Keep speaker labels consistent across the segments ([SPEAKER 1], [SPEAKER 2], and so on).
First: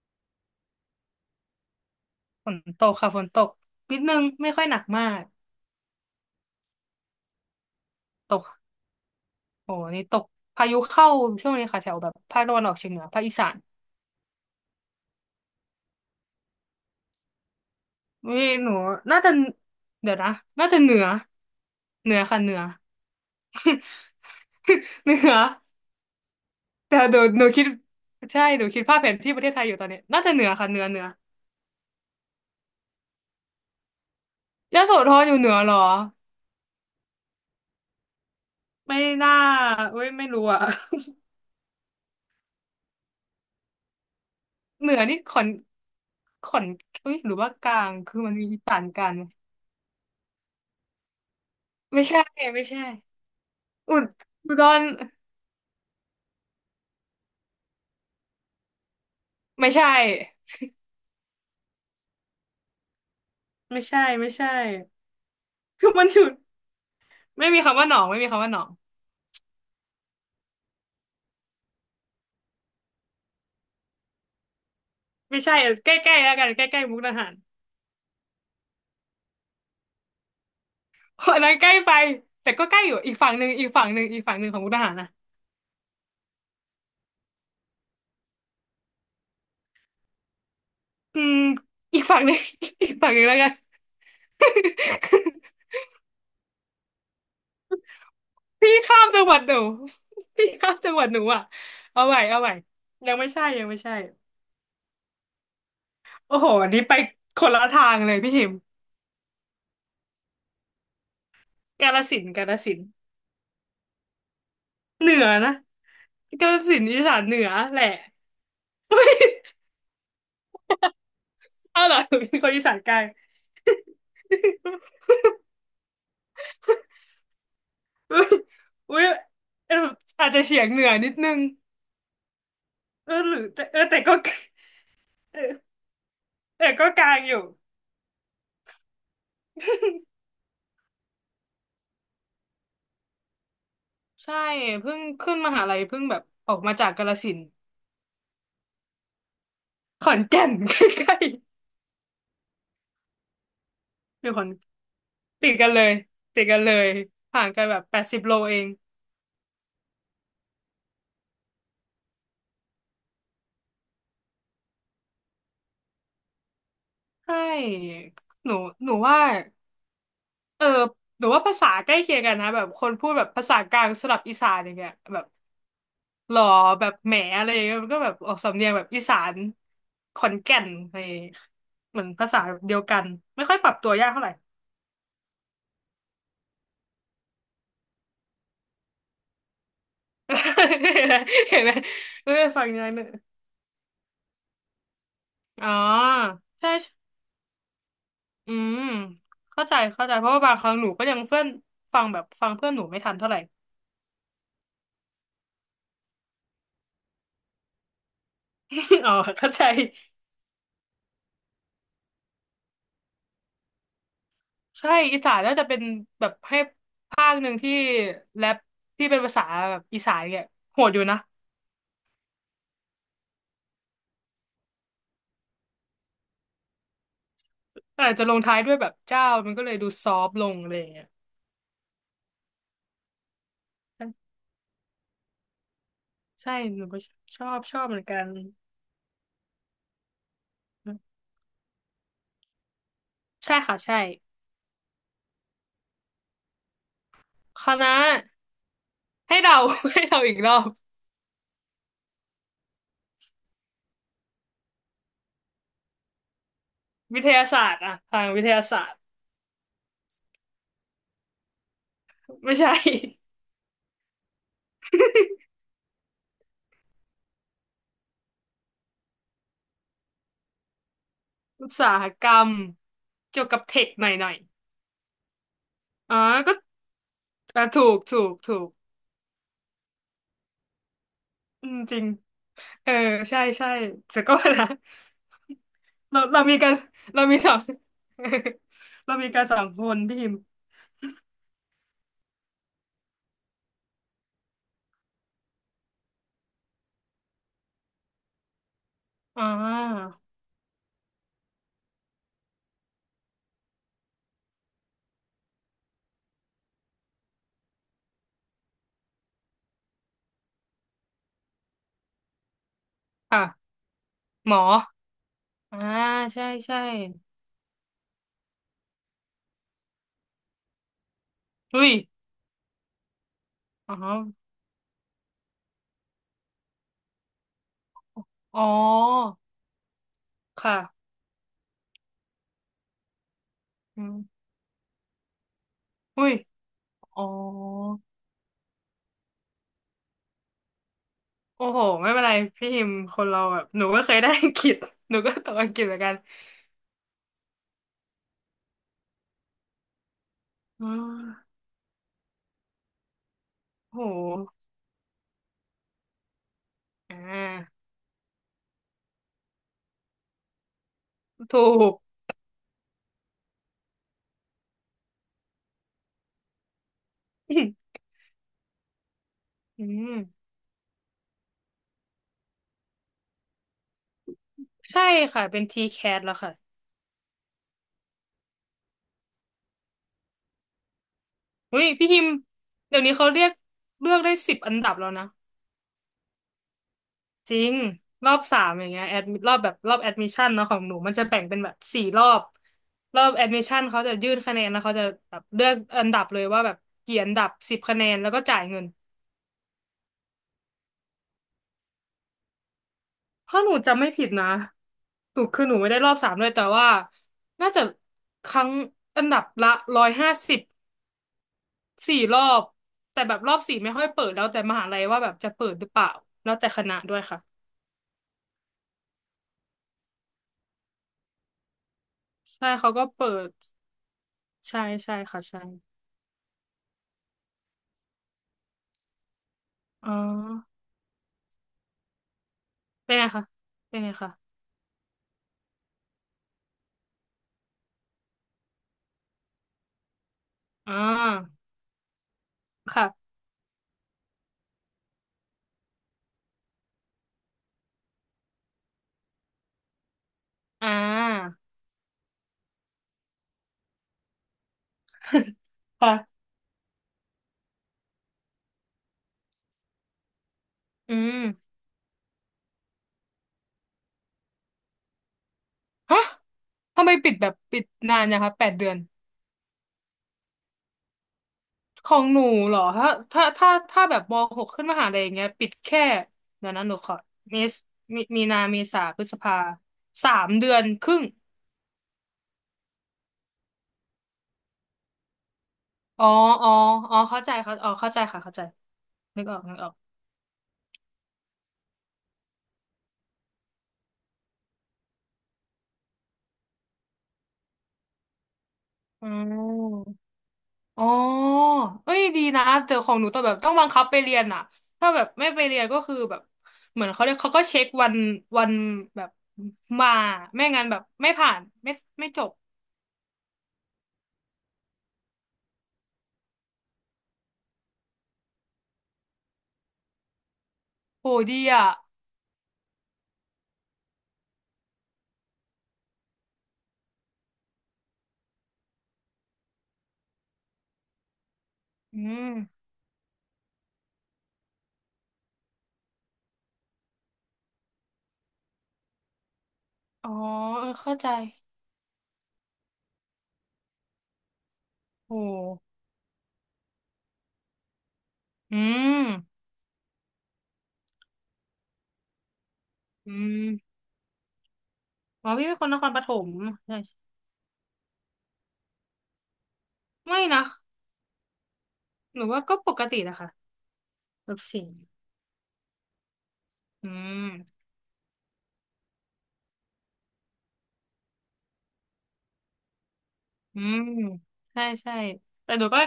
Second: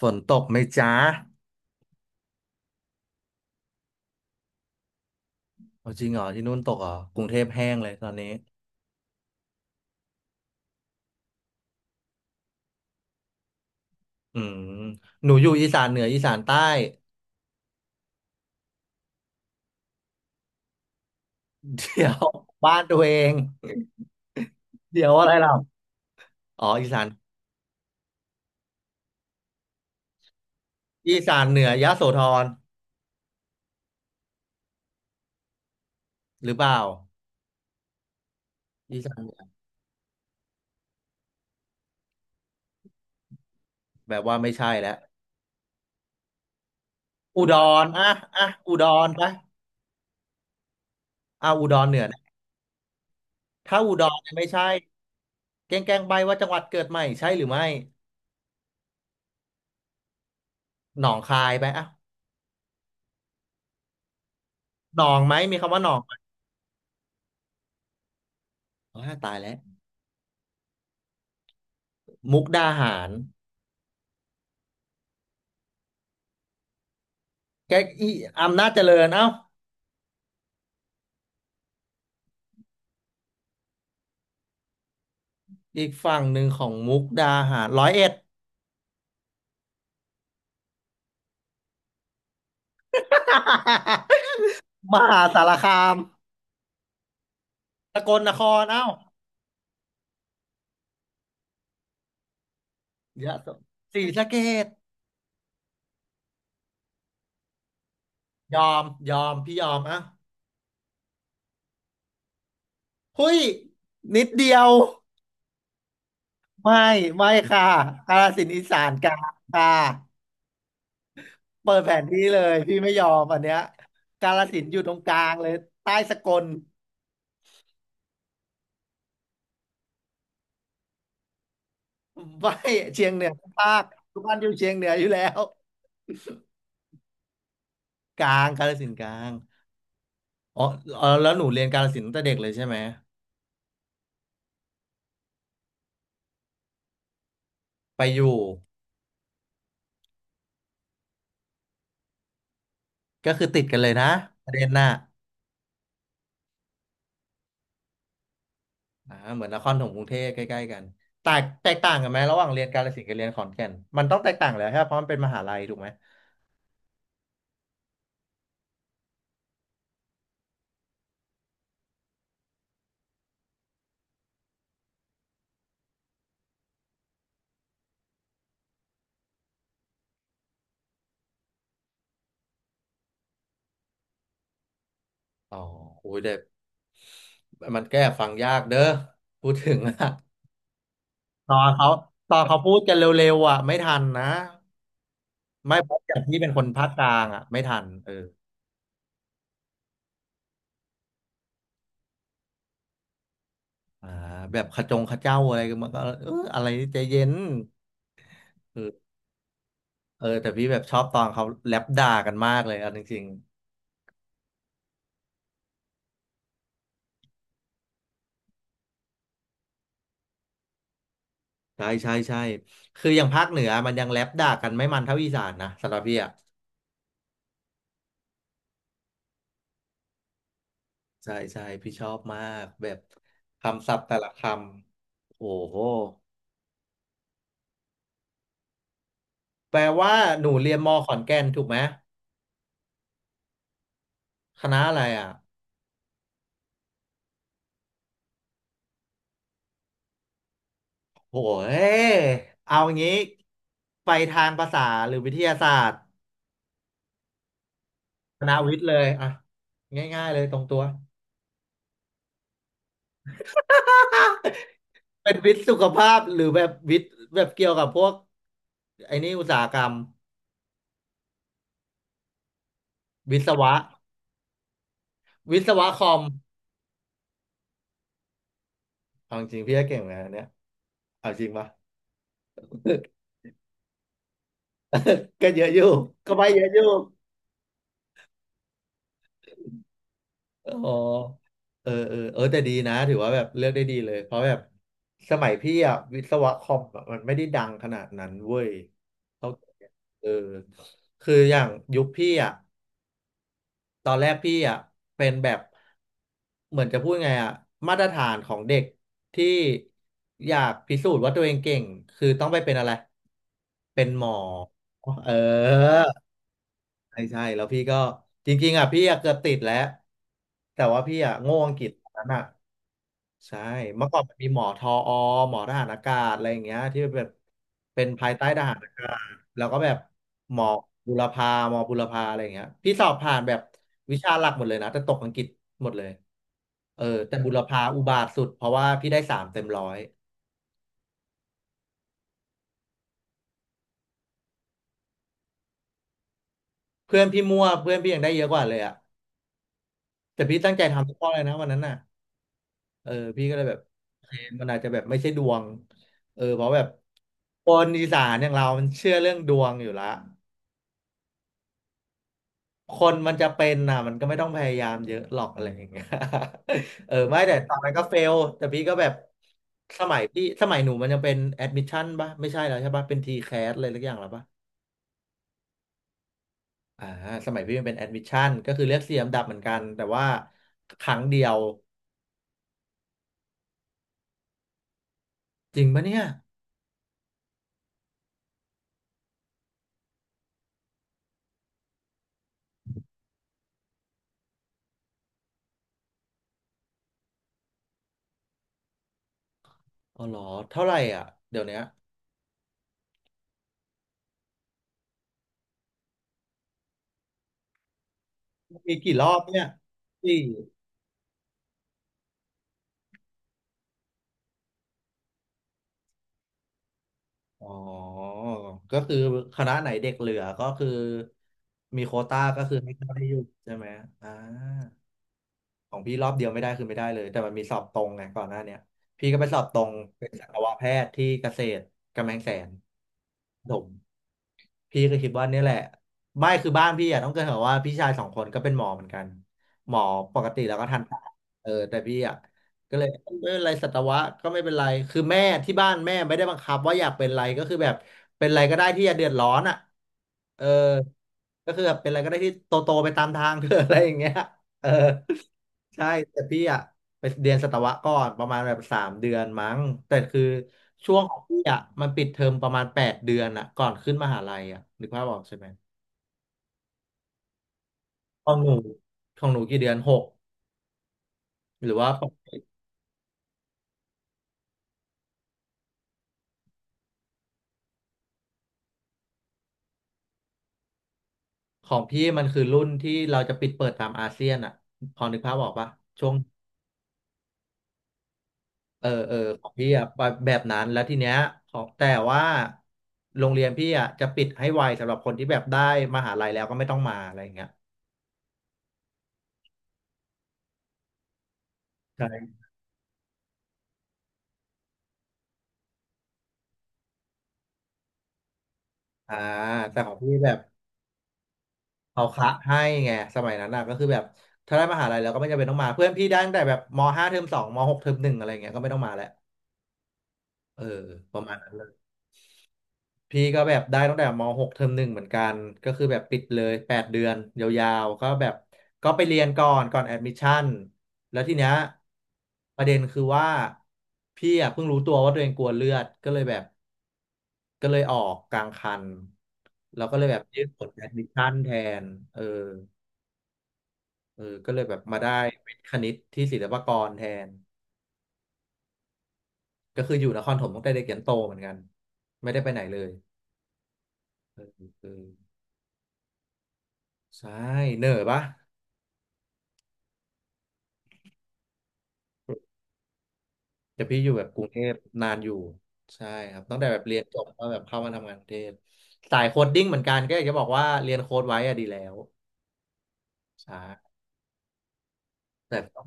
[SPEAKER 1] ฝนตกไหมจ๊ะ
[SPEAKER 2] ฝนตกค่ะฝนตกนิดนึงไม่ค่อยหนักมาก
[SPEAKER 1] เอาจริงเหรอที่นู่นตกเหรอกรุงเทพแห้งเลยตอนนี้
[SPEAKER 2] ตกโอ้นี่ตกพายุเข้าช่วงนี้ค่ะแถวแบบภาคตะวันออกเฉียงเหนือภาคอีสาน
[SPEAKER 1] อืมหนูอยู่อีสานเหนืออีสานใต้
[SPEAKER 2] นี่หนูน่าจะเดี๋ยวนะน่าจะเหนือ
[SPEAKER 1] เดี๋
[SPEAKER 2] เห
[SPEAKER 1] ย
[SPEAKER 2] นือ
[SPEAKER 1] ว
[SPEAKER 2] ค่ะเหนือ
[SPEAKER 1] บ้านตัวเอง เดี๋ ย
[SPEAKER 2] เห
[SPEAKER 1] ว
[SPEAKER 2] นื
[SPEAKER 1] อะไร
[SPEAKER 2] อ
[SPEAKER 1] ล่ะอ๋ออี
[SPEAKER 2] แต่
[SPEAKER 1] สาน
[SPEAKER 2] หนูคิดใช่หนูคิดภาพแผนที่ประเทศไทยอยู่ตอนนี้น่าจะเหนือค่ะเหนือเหนือ
[SPEAKER 1] อีสานเหนือยโสธร
[SPEAKER 2] ยโสธรอยู่เหนือเหรอ
[SPEAKER 1] หรือเปล่า
[SPEAKER 2] ไม่
[SPEAKER 1] อีสานเห
[SPEAKER 2] น่า
[SPEAKER 1] นือ
[SPEAKER 2] เว้ยไม่รู้อ่ะ
[SPEAKER 1] แบบว่าไม่ใช่
[SPEAKER 2] เห
[SPEAKER 1] แล้ว
[SPEAKER 2] นือนี่ขอนขอนเอ้ยหรือ
[SPEAKER 1] อุ
[SPEAKER 2] ว่า
[SPEAKER 1] ด
[SPEAKER 2] กลา
[SPEAKER 1] ร
[SPEAKER 2] ง
[SPEAKER 1] อ่ะ
[SPEAKER 2] คือมันมี
[SPEAKER 1] อ่ะ
[SPEAKER 2] อี
[SPEAKER 1] อุ
[SPEAKER 2] สา
[SPEAKER 1] ด
[SPEAKER 2] นกลา
[SPEAKER 1] ร
[SPEAKER 2] ง
[SPEAKER 1] ไป
[SPEAKER 2] ไหม
[SPEAKER 1] อ่ะอุดรเหนื
[SPEAKER 2] ไม่
[SPEAKER 1] อ
[SPEAKER 2] ใช่
[SPEAKER 1] นะ
[SPEAKER 2] ไม่ใช่
[SPEAKER 1] ถ้าอุ
[SPEAKER 2] อุ
[SPEAKER 1] ด
[SPEAKER 2] ด
[SPEAKER 1] รเนี่ยไม่
[SPEAKER 2] อุ
[SPEAKER 1] ใช่
[SPEAKER 2] ดร
[SPEAKER 1] แกล้งแกล้งใบว่าจังหวัดเกิดใหม่ใช่หรือไม่
[SPEAKER 2] ไม่ใช่
[SPEAKER 1] หนองคายไปอ่ะ
[SPEAKER 2] ไม่ใช่ไม่ใช่
[SPEAKER 1] หนองไหมมีคำว่าห
[SPEAKER 2] คื
[SPEAKER 1] น
[SPEAKER 2] อ
[SPEAKER 1] อง
[SPEAKER 2] มัน
[SPEAKER 1] ไหม
[SPEAKER 2] ถูกไม่มีคำว่าหนองไม่มีคำว่าหนอง
[SPEAKER 1] ตายแล้วมุกดาหาร
[SPEAKER 2] ไม่ใช่เออใกล้ๆแล้วกันใกล้ๆมุกดาหาร
[SPEAKER 1] แกล้งอีอำนาจเจริญเอ้า
[SPEAKER 2] อันนั้นใกล้ไปแต่ก็ใกล้อยู่อีกฝั่งหนึ่งอีกฝั่งหนึ่งอีกฝั่งหนึ่งของมุกดาหารนะ
[SPEAKER 1] อีกฝั่งหนึ่งของมุกดาหารร้อยเอ็ด
[SPEAKER 2] อืมอีกฝั่งหนึ่ง อีกฝั่งหนึ่งแล้วกัน
[SPEAKER 1] มหาสาร คามสกลนคร
[SPEAKER 2] พี่
[SPEAKER 1] เอ้า
[SPEAKER 2] ข้ามจังหวัดหนู พี่ข้ามจังหวัดหนูอ่ะเอาใหม่เอาไหมยังไม่
[SPEAKER 1] ยะ
[SPEAKER 2] ใช่
[SPEAKER 1] โส
[SPEAKER 2] ยังไม่ใช่
[SPEAKER 1] ศรีสะเกษ
[SPEAKER 2] โอ้โหอันนี้ไปคนละทางเลยพี่หิม
[SPEAKER 1] ยอมยอมพี่ยอมอ่ะ
[SPEAKER 2] กาฬสินธุ์กาฬสินธุ์
[SPEAKER 1] หุ้ยนิดเดียว
[SPEAKER 2] เหนือนะกาฬ
[SPEAKER 1] ไม่
[SPEAKER 2] สินธุ์อีสาน
[SPEAKER 1] ไม่
[SPEAKER 2] เหนือ
[SPEAKER 1] ค่ะ
[SPEAKER 2] แหละ
[SPEAKER 1] กาฬสินธุ์อีสานกลางค่ะเปิด
[SPEAKER 2] เอ้าว
[SPEAKER 1] แผ
[SPEAKER 2] เหรอ
[SPEAKER 1] น
[SPEAKER 2] หนู
[SPEAKER 1] ที่เล
[SPEAKER 2] เป็นคน
[SPEAKER 1] ย
[SPEAKER 2] อีสา
[SPEAKER 1] พี่
[SPEAKER 2] นก
[SPEAKER 1] ไม่
[SPEAKER 2] ลา
[SPEAKER 1] ย
[SPEAKER 2] ง
[SPEAKER 1] อมอันเนี้ยกาฬสินธุ์อยู่ตรง กลางเลยใต้สกล
[SPEAKER 2] อุ๊ยอุ๊ยเอออาจจะเฉียงเหนือนิดนึง
[SPEAKER 1] ไม่เชีย
[SPEAKER 2] เอ
[SPEAKER 1] ง
[SPEAKER 2] อ
[SPEAKER 1] เหนื
[SPEAKER 2] ห
[SPEAKER 1] อ
[SPEAKER 2] รือแต่
[SPEAKER 1] ภา
[SPEAKER 2] เออ
[SPEAKER 1] ค
[SPEAKER 2] แต่ก็
[SPEAKER 1] ทุกบ้านอยู่เชียงเหนืออยู่แล้
[SPEAKER 2] เอ
[SPEAKER 1] ว
[SPEAKER 2] อ แต่ก็กลางอยู่
[SPEAKER 1] กลางกาฬสินธุ์กลางอ๋อเออแล้วหนูเรียนกาฬสินธุ์ตั้งแต่เด็กเลยใช่ไหม
[SPEAKER 2] ใช่เพิ่งขึ้นมหาลัยเพิ่งแบบออกมาจากกาฬสินธุ์
[SPEAKER 1] ไปอยู่
[SPEAKER 2] ขอนแก่น ใกล้
[SPEAKER 1] ก็คือติดกันเลยนะ
[SPEAKER 2] ๆอยู่ขอ
[SPEAKER 1] ป
[SPEAKER 2] น
[SPEAKER 1] ระเด็นน่ะ
[SPEAKER 2] ติดกันเลยติดกันเลยห่างกันแบบ80 โลเอง
[SPEAKER 1] อ่าเหมือนนครถมกรุงเทพใกล้ๆกันแตกต่างกันไหมระหว่างเรียนกาฬสินธุ์กับเรียนขอนแก่นมันต้องแตกต่างแหล้วใช่ปะเพราะมันเป็นมหาลัยถูกไหม
[SPEAKER 2] ใช่หนูหนูว่าเออหนูว่าภาษาใกล้เคียงกันนะแบบคนพูดแบบภาษากลางสลับอีสานอย่างเงี้ยแบบ หล่อแบบแหมอะไรอย่างเงี้ยมันก็แบบออกสำเนียงแบบอีสานขอนแก่นอะไรอย่างเงี้ยเหมือนภาษาเดียวกันไม่ค่อยปรับตัวยากเท่าไหร่
[SPEAKER 1] อ๋อโอ้ยเด็กมันแก้ฟังยากเด้อพูดถึงอะต อ
[SPEAKER 2] เห็น
[SPEAKER 1] น
[SPEAKER 2] ไหม
[SPEAKER 1] เขา
[SPEAKER 2] เอ
[SPEAKER 1] ต
[SPEAKER 2] อ
[SPEAKER 1] อนเขา
[SPEAKER 2] ฟัง
[SPEAKER 1] พู
[SPEAKER 2] ยั
[SPEAKER 1] ด
[SPEAKER 2] งไง
[SPEAKER 1] กัน
[SPEAKER 2] เนี่ย
[SPEAKER 1] เร็วๆอ่ะไม่ทันนะ
[SPEAKER 2] อ๋อ
[SPEAKER 1] ไม่เพราะอย่างที่เป็นคน
[SPEAKER 2] ใช่
[SPEAKER 1] ภาคก
[SPEAKER 2] ใช่
[SPEAKER 1] ลางอ่ะไม่ทันเออ
[SPEAKER 2] อืมเข้าใจเข้าใจเพราะว่าบางครั้งหนูก็ยังเพื่อนฟังแบบฟังเพื่อนหนูไม่ทันเท่าไหร่
[SPEAKER 1] อ่าแบบขจงขเจ้าอะไรกันมันก็เอออะไรใจเย็นเออ
[SPEAKER 2] อ๋อเข้าใจ
[SPEAKER 1] เออแต่พี่แบบชอบตอนเขาแลปด่ากันมากเลยเอ่ะจริง
[SPEAKER 2] ใช่อีสานน่าจะเป็นแบบให้ภาคหนึ่งที่แรปที่เป็นภาษาแบบอีสานเนี่ยโหดอยู่นะ
[SPEAKER 1] ใช่ใช่ใช่คืออย่างภาคเหนือมันยังแรปด่ากันไม่มันเท่าอีสานนะสำหรับพี่อ่ะ
[SPEAKER 2] อาจจะลงท้ายด้วยแบบเจ้ามันก็เลยดูซอฟต์ลงอะไรอย่างเงี้ย
[SPEAKER 1] ใช่ใช่พี่ชอบมากแบบคำศัพท์แต่ละคำโอ้โห
[SPEAKER 2] ใช่หนูก็ ชอบชอบเหมือนกัน
[SPEAKER 1] แปลว่าหนูเรียนมอขอนแก่นถูกไหม
[SPEAKER 2] ใช่ค่ะใช่
[SPEAKER 1] คณะอะไรอ่ะ
[SPEAKER 2] คณะให้เดา ให้เดาอีกรอบ
[SPEAKER 1] โอ้เฮเอางี้ไปทางภาษาหรือวิทยาศาสตร์
[SPEAKER 2] วิทยาศาสตร์อะทาง
[SPEAKER 1] ค
[SPEAKER 2] วิท
[SPEAKER 1] ณะ
[SPEAKER 2] ยา
[SPEAKER 1] วิท
[SPEAKER 2] ศา
[SPEAKER 1] ย์
[SPEAKER 2] สต
[SPEAKER 1] เล
[SPEAKER 2] ร์
[SPEAKER 1] ยอ่ะง่ายๆเลยตรงตัว
[SPEAKER 2] ไม่ใช่
[SPEAKER 1] เป็น วิทย์สุขภาพหรือแบบวิทย์แบบเกี่ยวกับพวกไอ้นี่อุตสาหกรรม
[SPEAKER 2] อุตสาหกรรม
[SPEAKER 1] วิ
[SPEAKER 2] เกี่ย
[SPEAKER 1] ศ
[SPEAKER 2] วกับ
[SPEAKER 1] วะ
[SPEAKER 2] เทคหน่อยหน่อย
[SPEAKER 1] วิศวะคอ
[SPEAKER 2] อ๋อ
[SPEAKER 1] ม
[SPEAKER 2] ก็อ่ะถูกถูกถูก
[SPEAKER 1] เอาจริงๆพี่ก็เก่งเหมือนกันอันเนี่ยเอาจริงปะ
[SPEAKER 2] อืมจริงเออใช่ใช่ แต่ก็นะ
[SPEAKER 1] ก็เยอะอยู่
[SPEAKER 2] เรา
[SPEAKER 1] ก็
[SPEAKER 2] เรา
[SPEAKER 1] ไป
[SPEAKER 2] มี
[SPEAKER 1] เยอะ
[SPEAKER 2] การ
[SPEAKER 1] อยู่
[SPEAKER 2] เรามีสอง เรามีกัรสองคนพี่พิมพ์
[SPEAKER 1] อ๋อเออเออเออแต่ดีนะถือว่าแบบเลือกได้ดีเลย เพราะแบบสมัยพี่อะวิศวะคอมอะมันไม่ได้ดังขนาดนั้นเว้ย
[SPEAKER 2] อ่
[SPEAKER 1] เขา
[SPEAKER 2] า
[SPEAKER 1] เออคืออย่างยุคพี่อ่ะตอนแรกพี่อ่ะเป็นแบบเหมือนจะพูดไงอ่ะมาตรฐานของเด็กที่อยากพิสูจน์ว่าตัวเองเก่งคือต้องไปเป็นอะไร
[SPEAKER 2] ค่ะ
[SPEAKER 1] เป็นหมอ
[SPEAKER 2] หมอ
[SPEAKER 1] เออ
[SPEAKER 2] อ่าใช่ใช่
[SPEAKER 1] ใช่ใช่ แล้วพี่ก็จริงๆอ่ะพี่อ่ะเกือบติดแล้วแต่ว่าพี่อ่ะโง่อังกฤ
[SPEAKER 2] อุ้
[SPEAKER 1] ษ
[SPEAKER 2] ย
[SPEAKER 1] ตอนนั้น อ่ะใช่
[SPEAKER 2] อ๋อ
[SPEAKER 1] เมื่อก่อนมันมีหมอทออหมอทหารอากาศอะไรอย่างเงี้ยที่แบบเป็นภายใต้
[SPEAKER 2] อ๋
[SPEAKER 1] ท
[SPEAKER 2] อ
[SPEAKER 1] หารอากาศแล้วก็แบบหมอ
[SPEAKER 2] ค่ะ
[SPEAKER 1] หมอบุรพาอะไรอย่างเงี้ยพี่สอบผ่านแบบ
[SPEAKER 2] อื
[SPEAKER 1] วิชา
[SPEAKER 2] ม
[SPEAKER 1] หลักหมดเลยนะแต่ตกอังกฤษหมดเลย
[SPEAKER 2] อุ้ย
[SPEAKER 1] เออ
[SPEAKER 2] อ๋อ
[SPEAKER 1] แต่บุรพาอุบาทสุดเพราะว่าพี่ได้สามเต็มร้อย
[SPEAKER 2] โอ้โหไม่เป็นไรพี่ฮิมคนเราแบบหนูก็เคยได้อังกฤษ หนูก็ตกอังกฤษเหมือนกัน
[SPEAKER 1] เพื่อนพี่มั่วเพื่อนพี่ยังได้เยอะกว่าเลยอ่ะแต่พี่ตั้งใจ
[SPEAKER 2] อ๋
[SPEAKER 1] ทำทุกข้อเลย
[SPEAKER 2] อ
[SPEAKER 1] นะวันนั้นน่ะ เออพี่ก็เลยแบบ
[SPEAKER 2] โอ้โห
[SPEAKER 1] โอเคมันอาจจะแบบไม่ใช่ดวงเออเพราะแบบ
[SPEAKER 2] อ่
[SPEAKER 1] ค
[SPEAKER 2] า
[SPEAKER 1] นอีสานอย่างเรามันเชื่อเรื่องดวงอยู่ละ
[SPEAKER 2] ถูก
[SPEAKER 1] คนมันจะเป็นน่ะมันก็ไม่ต้องพยายามเยอะหรอกอะไรอย่างเงี้ย เออไม่แต่ตอนนั้ นก็เฟลแต่พี่ก็แบบ
[SPEAKER 2] อื
[SPEAKER 1] ส
[SPEAKER 2] ม
[SPEAKER 1] มัยพี่สมัยหนูมันยังเป็นแอดมิชชั่นป่ะไม่ใช่แล้วใช่ปะเป็นทีแคสอะไรสักอย่างแร้วปะ
[SPEAKER 2] ใช่ค่ะ เป็น T-CAT แคทแล้วค่ะ
[SPEAKER 1] อ่าสมัยพี่มันเป็นแอดมิชชั่นก็คือเลือกเสียมดับเหมือนกันแต่ว่าครั้งเดียว
[SPEAKER 2] อุ้ยพี่ฮิม เดี๋ยวนี้เขาเรียกเลือกได้10 อันดับแล้วนะ
[SPEAKER 1] จริงปะเนี่ย
[SPEAKER 2] จริงรอบสามอย่างเงี้ยแอดรอบแบบรอบแอดมิชชั่นเนาะของหนูมันจะแบ่งเป็นแบบสี่รอบรอบแอดมิชชั่นเขาจะยื่นคะแนนแล้วเขาจะแบบเลือกอันดับเลยว่าแบบกี่อันดับสิบคะแนนแล้วก็จ่ายเงิน
[SPEAKER 1] อ๋อเหรอเท่าไหร่อ่ะเดี๋ยวเนี้ย
[SPEAKER 2] ถ้าหนูจำไม่ผิดนะหนูคือหนูไม่ได้รอบสามด้วยแต่ว่าน่าจะครั้ง
[SPEAKER 1] มีกี่ร
[SPEAKER 2] อัน
[SPEAKER 1] อ
[SPEAKER 2] ดั
[SPEAKER 1] บ
[SPEAKER 2] บ
[SPEAKER 1] เนี่ย
[SPEAKER 2] ละร้อยห้า
[SPEAKER 1] สี่
[SPEAKER 2] สิบสี่รอบแต่แบบรอบ 4ไม่ค่อยเปิดแล้วแต่มหาลัยว่าแบบจะเปิดหรือเปล่าแล้วแต่คณะด้วยค่ะ
[SPEAKER 1] อ๋อก็คือคณะไหนเด็กเหลือก็คือมีโควต้าก็
[SPEAKER 2] ใช่
[SPEAKER 1] คือ
[SPEAKER 2] เขา
[SPEAKER 1] ให้
[SPEAKER 2] ก็
[SPEAKER 1] เข้าได้
[SPEAKER 2] เปิ
[SPEAKER 1] อยู่
[SPEAKER 2] ด
[SPEAKER 1] อ่า
[SPEAKER 2] ใช่ใช่ค่ะใช่
[SPEAKER 1] ของพี่รอบเดียวไม่ได้คือไม่ได้เลยแต่มันมีสอบตรงไงก่อนหน้าเนี้ยพี่ก็ไปสอบตรง
[SPEAKER 2] อ๋อ
[SPEAKER 1] เป็นสัตวแพทย์ที่เกษตรกำแพงแสน
[SPEAKER 2] เป็นไงคะ เป็นไงคะ
[SPEAKER 1] พี่ก็คิดว่าเนี่ยแหละไม่คือบ้านพี่อ่ะต้องเกรินก่อนว่าพี่ชายสองคนก็เป็นหมอเหมือนกันหมอปกติแล้วก็
[SPEAKER 2] อ่
[SPEAKER 1] ทันตา
[SPEAKER 2] า
[SPEAKER 1] เออแต่พี่อ่ะก็เลย
[SPEAKER 2] ค่ะ
[SPEAKER 1] ไม่เป็นไรสัตวะก็ไม่เป็นไรคือแม่ที่บ้านแม่ไม่ได้บังคับว่าอยากเป็นอะไรก็คือแบบเป็นอะไรก็ได้ที่อย่าเดือดร้อนอ่ะเออ
[SPEAKER 2] อ่า
[SPEAKER 1] ก็คือแบบเป็นอะไรก็ได้ที่โตโตไปตามทาง เธออะไรอย่างเงี้ย เออ ใช่แต่
[SPEAKER 2] ค่ะ
[SPEAKER 1] พี่อะไปเรียนสัตวะก่อนประมาณแบบสามเดือนมั้งแต่คือช่
[SPEAKER 2] อื
[SPEAKER 1] วงของพี่
[SPEAKER 2] ม
[SPEAKER 1] อะมันปิดเทอมประมาณแปดเดือนอะก่อนขึ้นมหาลัยอะนึกภาพออกใช่ไหม
[SPEAKER 2] ฮะ ทำไมปิดแบบปิดนานนะ
[SPEAKER 1] ขอ
[SPEAKER 2] คะ
[SPEAKER 1] ง
[SPEAKER 2] แป
[SPEAKER 1] ห
[SPEAKER 2] ด
[SPEAKER 1] นู
[SPEAKER 2] เดือน
[SPEAKER 1] ของหนูกี่เดือนหกหรือ
[SPEAKER 2] ข
[SPEAKER 1] ว่า
[SPEAKER 2] องหนูเหรอถ้าแบบม .6 ขึ้นมหาลัยอย่างเงี้ยปิดแค่เดี๋ยวนะหนูขอมีมีนาเมษาพฤษภา3 เดือนครึ่ง
[SPEAKER 1] ของพี่มันคือรุ่นที่เราจะปิดเปิดตามอาเซียนอะพอนึกภาพออกปะ
[SPEAKER 2] อ๋
[SPEAKER 1] ช่
[SPEAKER 2] อ
[SPEAKER 1] วง
[SPEAKER 2] อ๋ออ๋อเข้าใจเขาอ๋อเข้าใจค่ะเข้าใจ
[SPEAKER 1] เออเออ
[SPEAKER 2] นึกออก
[SPEAKER 1] ของ
[SPEAKER 2] นึกอ
[SPEAKER 1] พี่
[SPEAKER 2] อก
[SPEAKER 1] อ่ะแบบนั้นแล้วทีเนี้ยของแต่ว่าโรงเรียนพี่อ่ะจะปิดให้ไวสำหรับคนที่แบบได้มหาลัยแล้วก็ไม่ต้องมาอะไรอย่างเงี้ย
[SPEAKER 2] อืม อ๋อเอ้ยดีนะแต่ของหนูต้องแบบต้องบังคับไปเรียนอ่ะถ้าแบบไม่ไปเรียนก็คือแบบเหมือนเขาเรียกเขาก็เช็ควันวันแบบ
[SPEAKER 1] อ่าแต่ข
[SPEAKER 2] มา
[SPEAKER 1] องพี่แบบ
[SPEAKER 2] ไม่งั้นแบบไม่ผ่านไม่
[SPEAKER 1] เขา
[SPEAKER 2] ไม่จ
[SPEAKER 1] คะ
[SPEAKER 2] บ
[SPEAKER 1] ให้ไงสมัยนั้นอ่ะก็คือแบบถ้าได้มหาลัยแล้วก็ไม่จำเป็นต้องมาเพื่อนพี่ได้ตั้งแต่แบบมห้าเทอมสองมหกเทอมหนึ่งอะไรอย่างเงี้ยก็ไม่ต้องมาแล้วเออ
[SPEAKER 2] โห
[SPEAKER 1] ประมา
[SPEAKER 2] ดี
[SPEAKER 1] ณนั้น
[SPEAKER 2] อ่ะ
[SPEAKER 1] พี่ก็แบบได้ตั้งแต่ม .6 เทอมหนึ่งเหมือนกัน ก็คือแบบปิดเลยแปดเดือนยาวๆก็แบบก็ไปเรียนก่อนแอดมิชชั่นแล้วทีเนี้ย
[SPEAKER 2] อืม
[SPEAKER 1] ประเด็นคือว่าพี่อ่ะเพิ่งรู้ตัวว่าตัวเองกลัวเลือด ก็เลยแบบก็เลยออกกลางคัน แล้วก็เล
[SPEAKER 2] อ๋
[SPEAKER 1] ย
[SPEAKER 2] อ
[SPEAKER 1] แบบยื่นผ
[SPEAKER 2] เอ
[SPEAKER 1] ล
[SPEAKER 2] อ
[SPEAKER 1] แอด
[SPEAKER 2] เข้า
[SPEAKER 1] มิช
[SPEAKER 2] ใจ
[SPEAKER 1] ชั่นแทนเออเออก็เลยแบบมา
[SPEAKER 2] โ
[SPEAKER 1] ได้วิท
[SPEAKER 2] ห
[SPEAKER 1] ย์คณิตที่ศิลปากรแทน
[SPEAKER 2] อืม
[SPEAKER 1] ก็คืออยู่นครปฐมตั้งแต่เด็กยันโตเหมือนกัน ไม่ได้ไปไหนเลย
[SPEAKER 2] อืม
[SPEAKER 1] เออเออ
[SPEAKER 2] อ๋อพี่เป็นคนนครปฐมใช่
[SPEAKER 1] ใช่เหนื่อยปะ
[SPEAKER 2] ไม่นะ หนูว่าก็ปกตินะคะ
[SPEAKER 1] แต่พี่อยู่แบบ
[SPEAKER 2] แบ
[SPEAKER 1] ก
[SPEAKER 2] บ
[SPEAKER 1] รุงเท
[SPEAKER 2] สิง
[SPEAKER 1] พนานอยู่ใช่ครับตั้งแต่แบบ
[SPEAKER 2] อื
[SPEAKER 1] เรียนจบ
[SPEAKER 2] ม
[SPEAKER 1] ก็แบบเข้ามาทำงานกรุงเทพสายโคดดิ้งเหมือนกันก็อยากจะบอกว่าเรียนโค้ดไว้อะดีแล้ว
[SPEAKER 2] อืม
[SPEAKER 1] ใช่
[SPEAKER 2] ใช่ใช่แต่
[SPEAKER 1] แต่
[SPEAKER 2] หนูก็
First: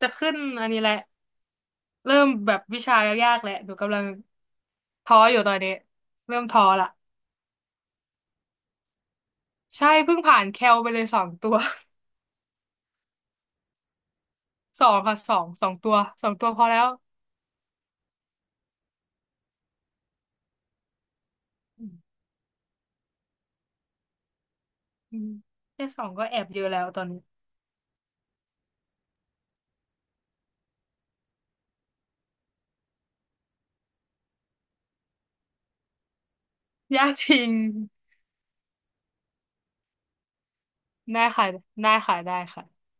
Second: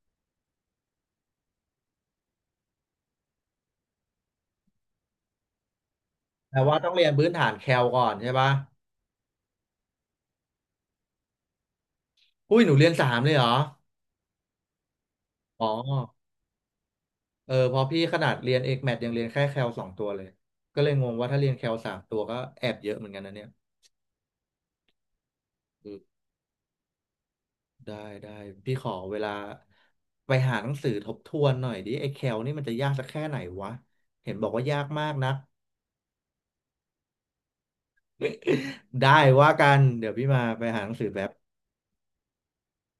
[SPEAKER 2] จะขึ้นอันนี้แหละ เริ่มแบบวิชายากๆแหละหนูกำลังท้ออยู่ตอนนี้ เริ่ม
[SPEAKER 1] แต่
[SPEAKER 2] ท้อ
[SPEAKER 1] ว่า
[SPEAKER 2] ละ
[SPEAKER 1] ต้องเรียนพื้นฐานแคลก่อนใช่ปะ
[SPEAKER 2] ใช่เพิ่งผ่านแคลไปเลยสองตัว
[SPEAKER 1] อุ้ยหนูเรียนสามเลยเหรอ
[SPEAKER 2] สองค่ะสอง
[SPEAKER 1] อ๋
[SPEAKER 2] ส
[SPEAKER 1] อ
[SPEAKER 2] องตัวสองตัวพอแล้ว
[SPEAKER 1] เออพี่ขนาดเรียนเอกแมทยังเรียนแค่แคลสองตัวเลยก็เลยงงว่าถ้าเรียนแคล
[SPEAKER 2] อื
[SPEAKER 1] สา
[SPEAKER 2] ม
[SPEAKER 1] มตัวก็แอบเยอะเหมือนกันนะเนี่ย
[SPEAKER 2] อืมแค่สองก็แอบเยอะแล้วตอนนี้
[SPEAKER 1] ได้ได้พี่ขอเวลาไปหาหนังสือทบทวนหน่อยดิไอ้แคลนี่มันจะยากสักแค่ไหนวะเห็นบอกว่ายากมากนก
[SPEAKER 2] ยากจริง
[SPEAKER 1] ได้ว่ากันเดี๋ยวพี่มาไปหาหนังสือ
[SPEAKER 2] ได้
[SPEAKER 1] แป๊บ
[SPEAKER 2] ค่ะได้ค่ะได้ค่ะ